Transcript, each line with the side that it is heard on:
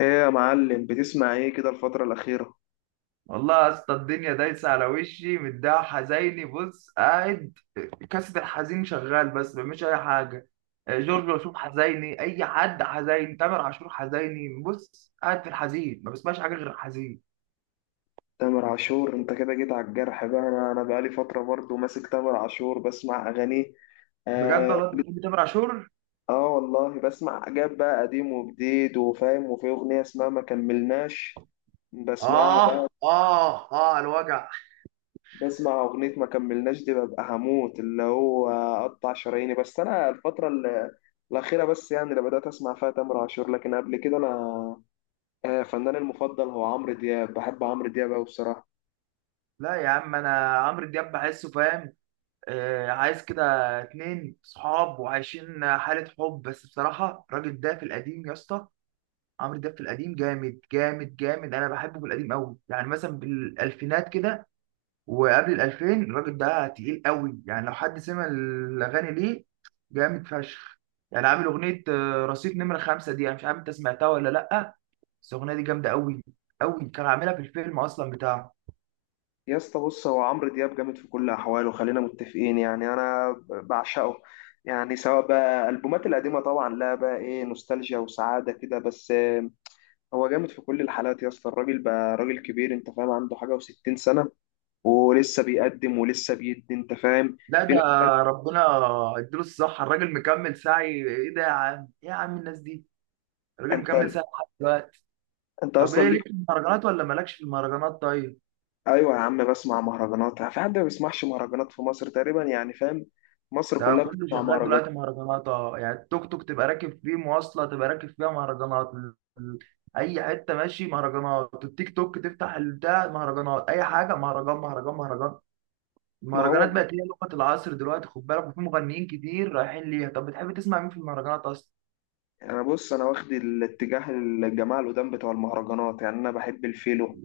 left: ايه يا معلم بتسمع ايه كده الفترة الأخيرة؟
right: والله يا اسطى الدنيا دايسه على وشي، متضايق حزيني. بص، قاعد كاسة الحزين شغال بس ما بعملش اي حاجه. جورج وسوف حزيني، اي حد حزين، تامر عاشور حزيني. بص، قاعد في الحزين، ما بسمعش حاجه غير الحزين.
left: تامر عاشور انت كده جيت على الجرح بقى، انا بقالي فترة برضو ماسك تامر عاشور بسمع أغانيه.
right: بجد
left: آه,
right: والله انت بتحب تامر عاشور.
left: اه والله بسمع حاجات بقى قديم وجديد وفاهم، وفي أغنية اسمها ما كملناش بسمعها
right: اه
left: بقى.
right: اه اه، على الوجع.
left: بسمع أغنية ما كملناش دي ببقى هموت اللي هو أقطع شراييني. بس أنا الأخيرة بس يعني اللي بدأت أسمع فيها تامر عاشور، لكن قبل كده أنا فنان المفضل هو عمرو دياب، بحب عمرو دياب أوي بصراحة.
right: لا يا عم، انا عمرو دياب بحسه فاهم. آه، عايز كده اتنين صحاب وعايشين حاله حب. بس بصراحه الراجل ده في القديم يا اسطى، عمرو دياب في القديم جامد جامد جامد. انا بحبه في القديم قوي، يعني مثلا بالالفينات كده وقبل الالفين الراجل ده تقيل قوي. يعني لو حد سمع الاغاني ليه، جامد فشخ. يعني عامل اغنيه رصيد نمره خمسة، دي انا مش عارف انت سمعتها ولا لا، بس الاغنيه دي جامده قوي قوي. كان عاملها في الفيلم اصلا بتاعه.
left: يا اسطى بص، هو عمرو دياب جامد في كل احواله، خلينا متفقين يعني انا بعشقه. يعني سواء بقى البومات القديمه طبعا، لا بقى ايه، نوستالجيا وسعاده كده، بس. هو جامد في كل الحالات يا اسطى. الراجل بقى راجل كبير انت فاهم، عنده حاجه و60 سنه ولسه بيقدم ولسه بيدي انت فاهم.
right: لا
left: في
right: ده،
left: ناس تانية-
right: ربنا اديله الصحه، الراجل مكمل سعي. ايه ده يا عم، ايه يا عم الناس دي، الراجل
left: انت
right: مكمل سعي لحد دلوقتي.
left: انت
right: طب
left: اصلا
right: ايه،
left: ليك.
right: ليك في المهرجانات ولا مالكش في المهرجانات؟ طيب
left: ايوه يا عم بسمع مهرجانات، في حد ما بيسمعش مهرجانات في مصر تقريبا يعني فاهم؟ مصر
right: ده
left: كلها
right: كله
left: بتسمع
right: شغال
left: مهرجانات.
right: دلوقتي مهرجانات. اه يعني التوك توك تبقى راكب فيه، مواصلة تبقى راكب فيها مهرجانات، أي حتة ماشي مهرجانات، التيك توك تفتح البتاع مهرجانات، أي حاجة مهرجان مهرجان مهرجان.
left: ما هو
right: المهرجانات بقت هي لغة العصر دلوقتي، خد بالك، وفي مغنيين كتير رايحين ليها. طب بتحب تسمع مين في المهرجانات أصلا؟
left: انا بص، انا واخد الاتجاه الجماعه القدام بتوع المهرجانات، يعني انا بحب الفيلو،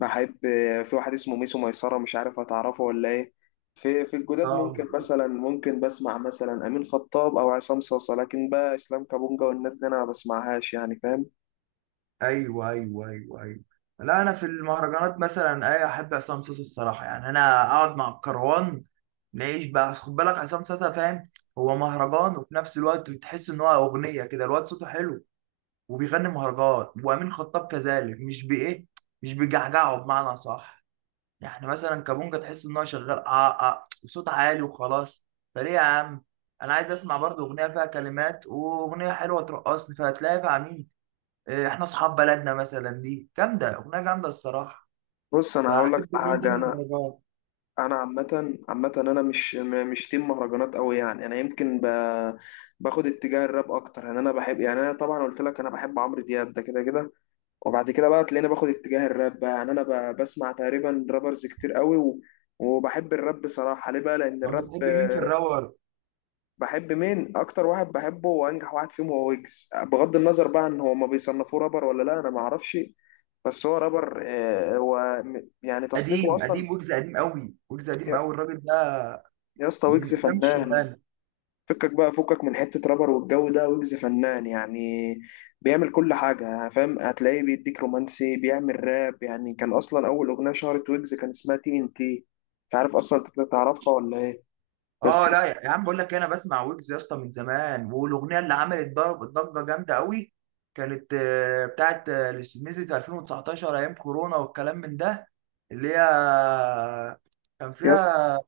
left: بحب، في واحد اسمه ميسو ميسره مش عارف هتعرفه ولا ايه. في الجداد
right: اه.
left: ممكن مثلا، ممكن بسمع مثلا امين خطاب او عصام صاصا، لكن بقى اسلام كابونجا والناس دي انا ما بسمعهاش يعني فاهم.
right: ايوه ايوه ايوه ايوه. لا انا في المهرجانات مثلا اي احب عصام صاصا الصراحه. يعني انا اقعد مع الكروان ماشي بقى، خد بالك، عصام ساسا فاهم، هو مهرجان وفي نفس الوقت تحس ان هو اغنيه كده، الواد صوته حلو وبيغني مهرجان. وامين خطاب كذلك، مش بايه، مش بيجعجعه بمعنى صح. يعني مثلا كابونجا تحس ان هو شغال اه اه وصوت عالي وخلاص. فليه يا عم، انا عايز اسمع برضه اغنيه فيها كلمات، واغنيه حلوه ترقصني، فهتلاقيها مع مين؟ احنا اصحاب بلدنا مثلا، دي جامده، اغنيه جامده الصراحه.
left: بص انا هقول لك
right: فاحب مين
left: حاجه،
right: ضمن
left: انا
right: المهرجان؟
left: انا عامه عامه انا مش تيم مهرجانات قوي، يعني انا يمكن. باخد اتجاه الراب اكتر، يعني انا بحب يعني انا طبعا قلت لك انا بحب عمرو دياب ده كده كده، وبعد كده بقى تلاقيني باخد اتجاه الراب بقى. يعني انا بسمع تقريبا رابرز كتير قوي. وبحب الراب بصراحة. ليه بقى؟ لأن
right: طب
left: الراب
right: بتحب مين في
left: آه،
right: الراور؟
left: بحب مين؟ أكتر واحد بحبه وأنجح واحد فيهم هو ويجز، بغض النظر بقى إن هو ما بيصنفوه رابر ولا لا أنا ما أعرفش، بس هو رابر. يعني تصنيفه
right: قديم
left: أصلا.
right: قديم ويجز، قديم قوي ويجز، قديم
left: يا
right: قوي الراجل ده
left: يا اسطى
right: من
left: ويجز
right: قدام
left: فنان.
right: الشغلانه.
left: فكك بقى، فكك من حتة رابر والجو ده، ويجز فنان يعني بيعمل كل حاجة فاهم، هتلاقيه بيديك رومانسي، بيعمل راب. يعني كان أصلا أول أغنية شهرت ويجز كان اسمها تي إن تي، مش عارف أصلا أنت تعرفها ولا إيه.
right: اه،
left: بس
right: لا يا عم بقول لك انا بسمع ويجز يا اسطى من زمان، والاغنيه اللي عملت ضرب ضجه جامده قوي كانت بتاعت اللي نزلت في 2019 ايام كورونا والكلام من ده، اللي هي كان
left: يا اسطى،
right: فيها،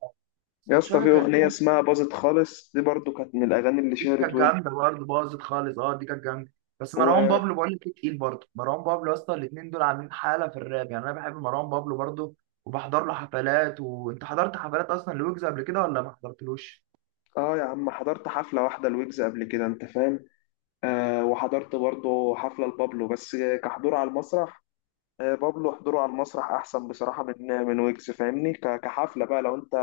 left: يا
right: مش
left: اسطى
right: فاكر
left: في أغنية
right: كانت،
left: اسمها باظت خالص دي برضو كانت من الأغاني اللي
right: دي
left: شهرت
right: كانت
left: ويجز.
right: جامده برضه، باظت خالص، اه دي كانت جامده. بس مروان
left: و
right: بابلو، بقول لك إيه، تقيل برضه مروان بابلو. اصلا الاثنين دول عاملين حاله في الراب، يعني انا بحب مروان بابلو برضه وبحضر له حفلات. وانت حضرت حفلات اصلا لويجز قبل كده ولا ما حضرتلوش؟
left: آه يا عم، حضرت حفلة واحدة لويجز قبل كده أنت فاهم. آه وحضرت برضو حفلة لبابلو بس كحضور على المسرح. بابلو حضوره على المسرح احسن بصراحه من ويجز فاهمني. كحفله بقى لو انت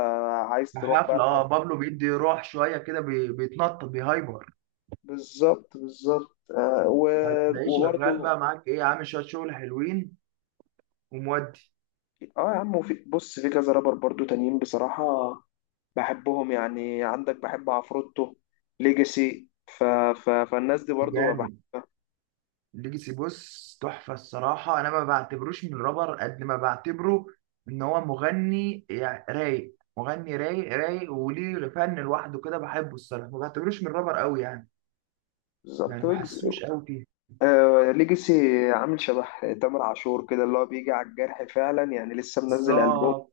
left: عايز تروح بقى
right: حفله اه،
left: الحفله.
right: بابلو بيدي روح شويه كده، بيتنطط، بيهايبر.
left: بالظبط. آه، و-
right: هتلاقيه شغال
left: وبرضه
right: بقى معاك ايه، عامل شويه شغل حلوين. ومودي
left: اه يا عم، وفي بص في كذا رابر برضه تانيين بصراحه بحبهم، يعني عندك بحب عفروتو، ليجاسي. فالناس دي برضه
right: جامد.
left: بحبها.
right: ليجاسي بص تحفة الصراحة، أنا ما بعتبروش من رابر قد ما بعتبره إن هو مغني. يعني رايق، مغني رايق رايق، وليه فن لوحده كده بحبه الصراحة. ما بعتبروش من رابر قوي يعني،
left: بالظبط.
right: يعني ما
left: ويجز
right: حسوش قوي فيه.
left: آه، ليجاسي عامل شبه تامر عاشور كده، اللي هو بيجي على الجرح فعلا. يعني لسه منزل ألبوم،
right: بالظبط.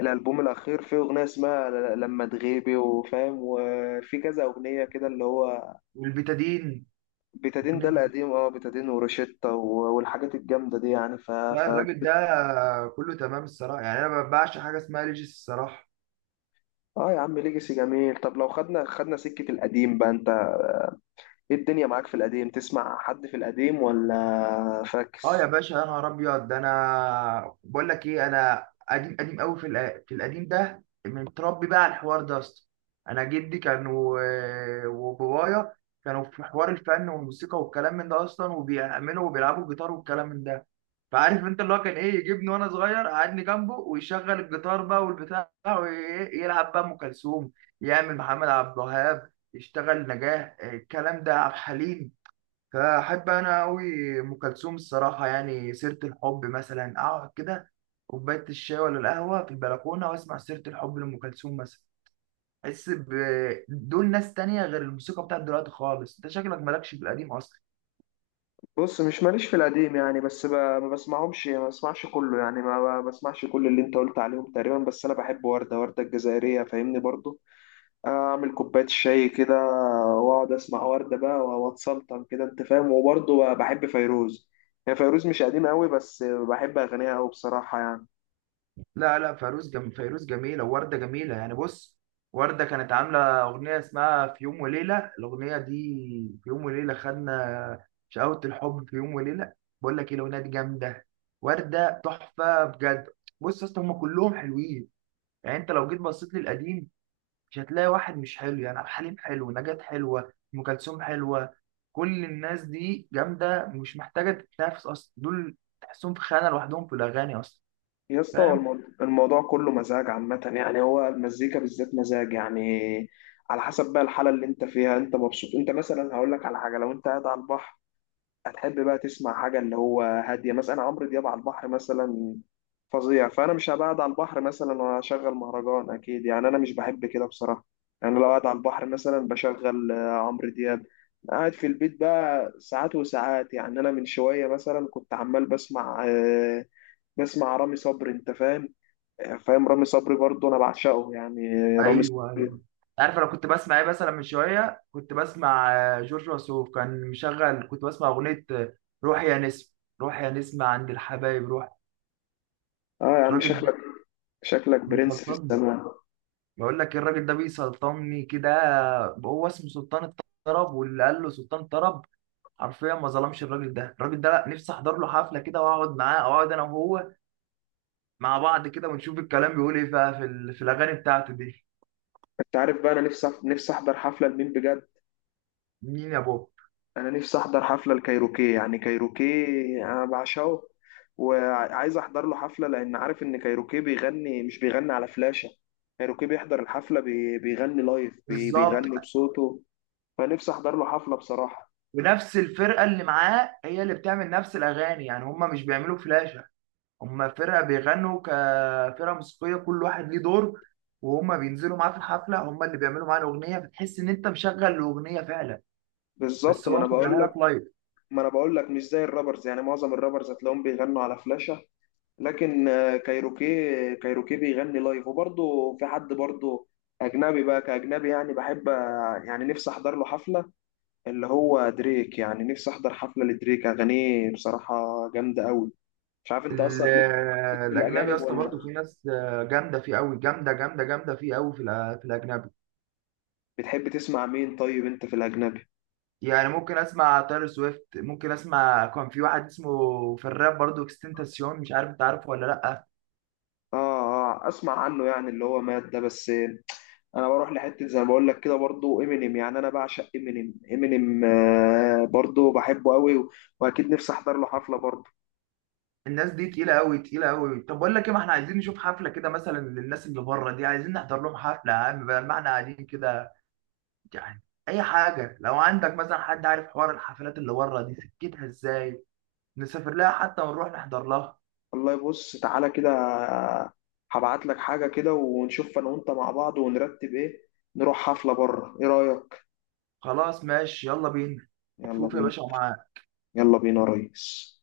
left: الالبوم الاخير فيه اغنيه اسمها لما تغيبي وفاهم، وفي كذا اغنيه كده اللي هو
right: والبتادين.
left: بيتادين. ده
right: أغنية-
left: القديم، اه بيتادين وروشيتا والحاجات الجامده دي يعني.
right: لا الراجل ده كله تمام الصراحة. يعني أنا ما بعشق حاجة اسمها ليجاسي الصراحة.
left: اه يا عم ليجاسي جميل. طب لو خدنا سكه القديم بقى، انت ايه الدنيا معاك في القديم؟ تسمع حد في القديم ولا
right: اه يا
left: فاكس؟
right: باشا، يا نهار ابيض، ده انا بقول لك ايه، انا قديم قديم قوي. في القديم ده متربي بقى على الحوار ده اصلا. انا جدي كان وبابايا كانوا في حوار الفن والموسيقى والكلام من ده اصلا، وبيعملوا وبيلعبوا جيتار والكلام من ده. فعارف انت اللي هو كان ايه، يجيبني وانا صغير قعدني جنبه ويشغل الجيتار بقى والبتاع ويلعب بقى ام كلثوم، يعمل محمد عبد الوهاب، يشتغل نجاح، الكلام ده عبد الحليم. فأحب أنا أوي أم كلثوم الصراحة. يعني سيرة الحب مثلا، أقعد كده كوباية الشاي ولا القهوة في البلكونة وأسمع سيرة الحب لأم كلثوم مثلا. أحس دول ناس تانية غير الموسيقى بتاعت دلوقتي خالص. أنت شكلك مالكش في القديم أصلا.
left: بص، مش ماليش في القديم يعني، بس. ما بسمعهمش، ما بسمعش كله يعني، ما بسمعش كل اللي انت قلت عليهم تقريبا. بس انا بحب وردة، وردة الجزائرية فاهمني، برضو اعمل كوبايه الشاي كده واقعد اسمع ورده بقى واتسلطن كده انت فاهم. وبرضه بحب فيروز، يعني فيروز مش قديم قوي، بس بحب اغانيها قوي بصراحه يعني.
right: لا لا، فيروز فيروز جميلة، ووردة جميلة. يعني بص، وردة كانت عاملة أغنية اسمها في يوم وليلة، الأغنية دي، في يوم وليلة خدنا شقاوة الحب، في يوم وليلة. بقول لك إيه، الأغنية دي جامدة، وردة تحفة بجد. بص يا اسطى هما كلهم حلوين. يعني أنت لو جيت بصيت للقديم مش هتلاقي واحد مش حلو. يعني عبد الحليم حلو، نجاة حلوة، أم كلثوم حلوة، كل الناس دي جامدة، مش محتاجة تتنافس أصلا، دول تحسهم في خانة لوحدهم في الأغاني أصلا.
left: يا اسطى هو
right: فاهم.
left: الموضوع كله مزاج عامه، يعني هو المزيكا بالذات مزاج يعني، على حسب بقى الحاله اللي انت فيها، انت مبسوط، انت مثلا هقول لك على حاجه، لو انت قاعد على البحر هتحب بقى تسمع حاجة اللي هو هادية، مثلا أنا عمرو دياب على البحر مثلا فظيع. فأنا مش هبقى قاعد على البحر مثلا وأشغل مهرجان أكيد، يعني أنا مش بحب كده بصراحة. يعني لو قاعد على البحر مثلا بشغل عمرو دياب. قاعد في البيت بقى ساعات وساعات، يعني أنا من شوية مثلا كنت عمال بسمع بسمع رامي صبري أنت فاهم، فاهم رامي صبري برضه أنا بعشقه يعني رامي
right: ايوه ايوه.
left: صبري.
right: عارف انا كنت بسمع ايه مثلا؟ من شويه كنت بسمع جورج وسوف كان مشغل، كنت بسمع اغنيه روح يا نسم، روح يا نسم عند الحبايب روح.
left: آه يا عم
right: الراجل ده
left: شكلك، شكلك برنس في
right: بيسلطني.
left: السماء.
right: بقول لك الراجل ده بيسلطني كده. هو اسمه سلطان الطرب، واللي قال له سلطان الطرب حرفيا ما ظلمش الراجل ده. الراجل ده لا، نفسي احضر له حفله كده واقعد معاه، أو اقعد انا وهو مع بعض كده ونشوف الكلام بيقول ايه بقى في الاغاني بتاعته دي.
left: انت عارف بقى انا نفسي، نفسي احضر حفله لمين بجد؟
right: مين يا بابا؟
left: انا نفسي احضر حفله لكايروكي، يعني كايروكي انا بعشقه وعايز احضر له حفله، لان عارف ان كايروكي بيغني مش بيغني على فلاشه، كايروكي بيحضر الحفله بيغني لايف
right: بالظبط.
left: بيغني بصوته، فنفسي احضر له حفله بصراحه.
right: ونفس الفرقه اللي معاه هي اللي بتعمل نفس الاغاني، يعني هم مش بيعملوا فلاشه. هم فرقه بيغنوا كفرقه موسيقيه، كل واحد ليه دور، وهم بينزلوا معاه في الحفله، هم اللي بيعملوا معاه الاغنيه. بتحس ان انت مشغل الاغنيه فعلا،
left: بالظبط،
right: بس
left: ما
right: هو
left: انا بقول
right: مشغلها
left: لك،
right: لك لايف.
left: ما انا بقول لك مش زي الرابرز، يعني معظم الرابرز هتلاقيهم بيغنوا على فلاشه، لكن. كايروكي، كايروكي بيغني لايف. وبرضه في حد برضه اجنبي بقى، كاجنبي يعني بحب، يعني نفسي احضر له حفله اللي هو دريك، يعني نفسي احضر حفله لدريك، اغانيه بصراحه جامده قوي. مش عارف انت
right: ال-
left: اصلا ليك، ليك في
right: الاجنبي يا
left: الاجانب
right: اسطى برضه
left: ولا؟
right: في ناس جامده فيه قوي، جامده جامده جامده فيه قوي في الاجنبي.
left: بتحب تسمع مين طيب انت في الاجنبي؟
right: يعني ممكن اسمع تايلور سويفت، ممكن اسمع، كان في واحد اسمه في الراب برضه اكستنتاسيون، مش عارف انت عارفه ولا لا.
left: اه اه، اسمع عنه يعني اللي هو مات ده، بس انا بروح لحته زي ما بقول لك كده برضو امينيم، يعني انا بعشق امينيم، امينيم آه برضو بحبه قوي، واكيد نفسي احضر له حفله برضو.
right: الناس دي تقيلة أوي، تقيلة أوي. طب بقول لك إيه، ما إحنا عايزين نشوف حفلة كده مثلا للناس اللي بره دي، عايزين نحضر لهم حفلة يا عم بدل ما إحنا قاعدين كده. يعني أي حاجة، لو عندك مثلا حد عارف حوار الحفلات اللي بره دي سكتها إزاي، نسافر لها حتى ونروح نحضر لها.
left: والله بص تعالى كده، هبعت لك حاجه كده ونشوف انا وانت مع بعض ونرتب ايه، نروح حفله بره ايه رايك؟
right: خلاص، ماشي، يلا بينا.
left: يلا
right: شوف يا
left: بينا.
right: باشا، معاك.
left: يلا بينا يا ريس.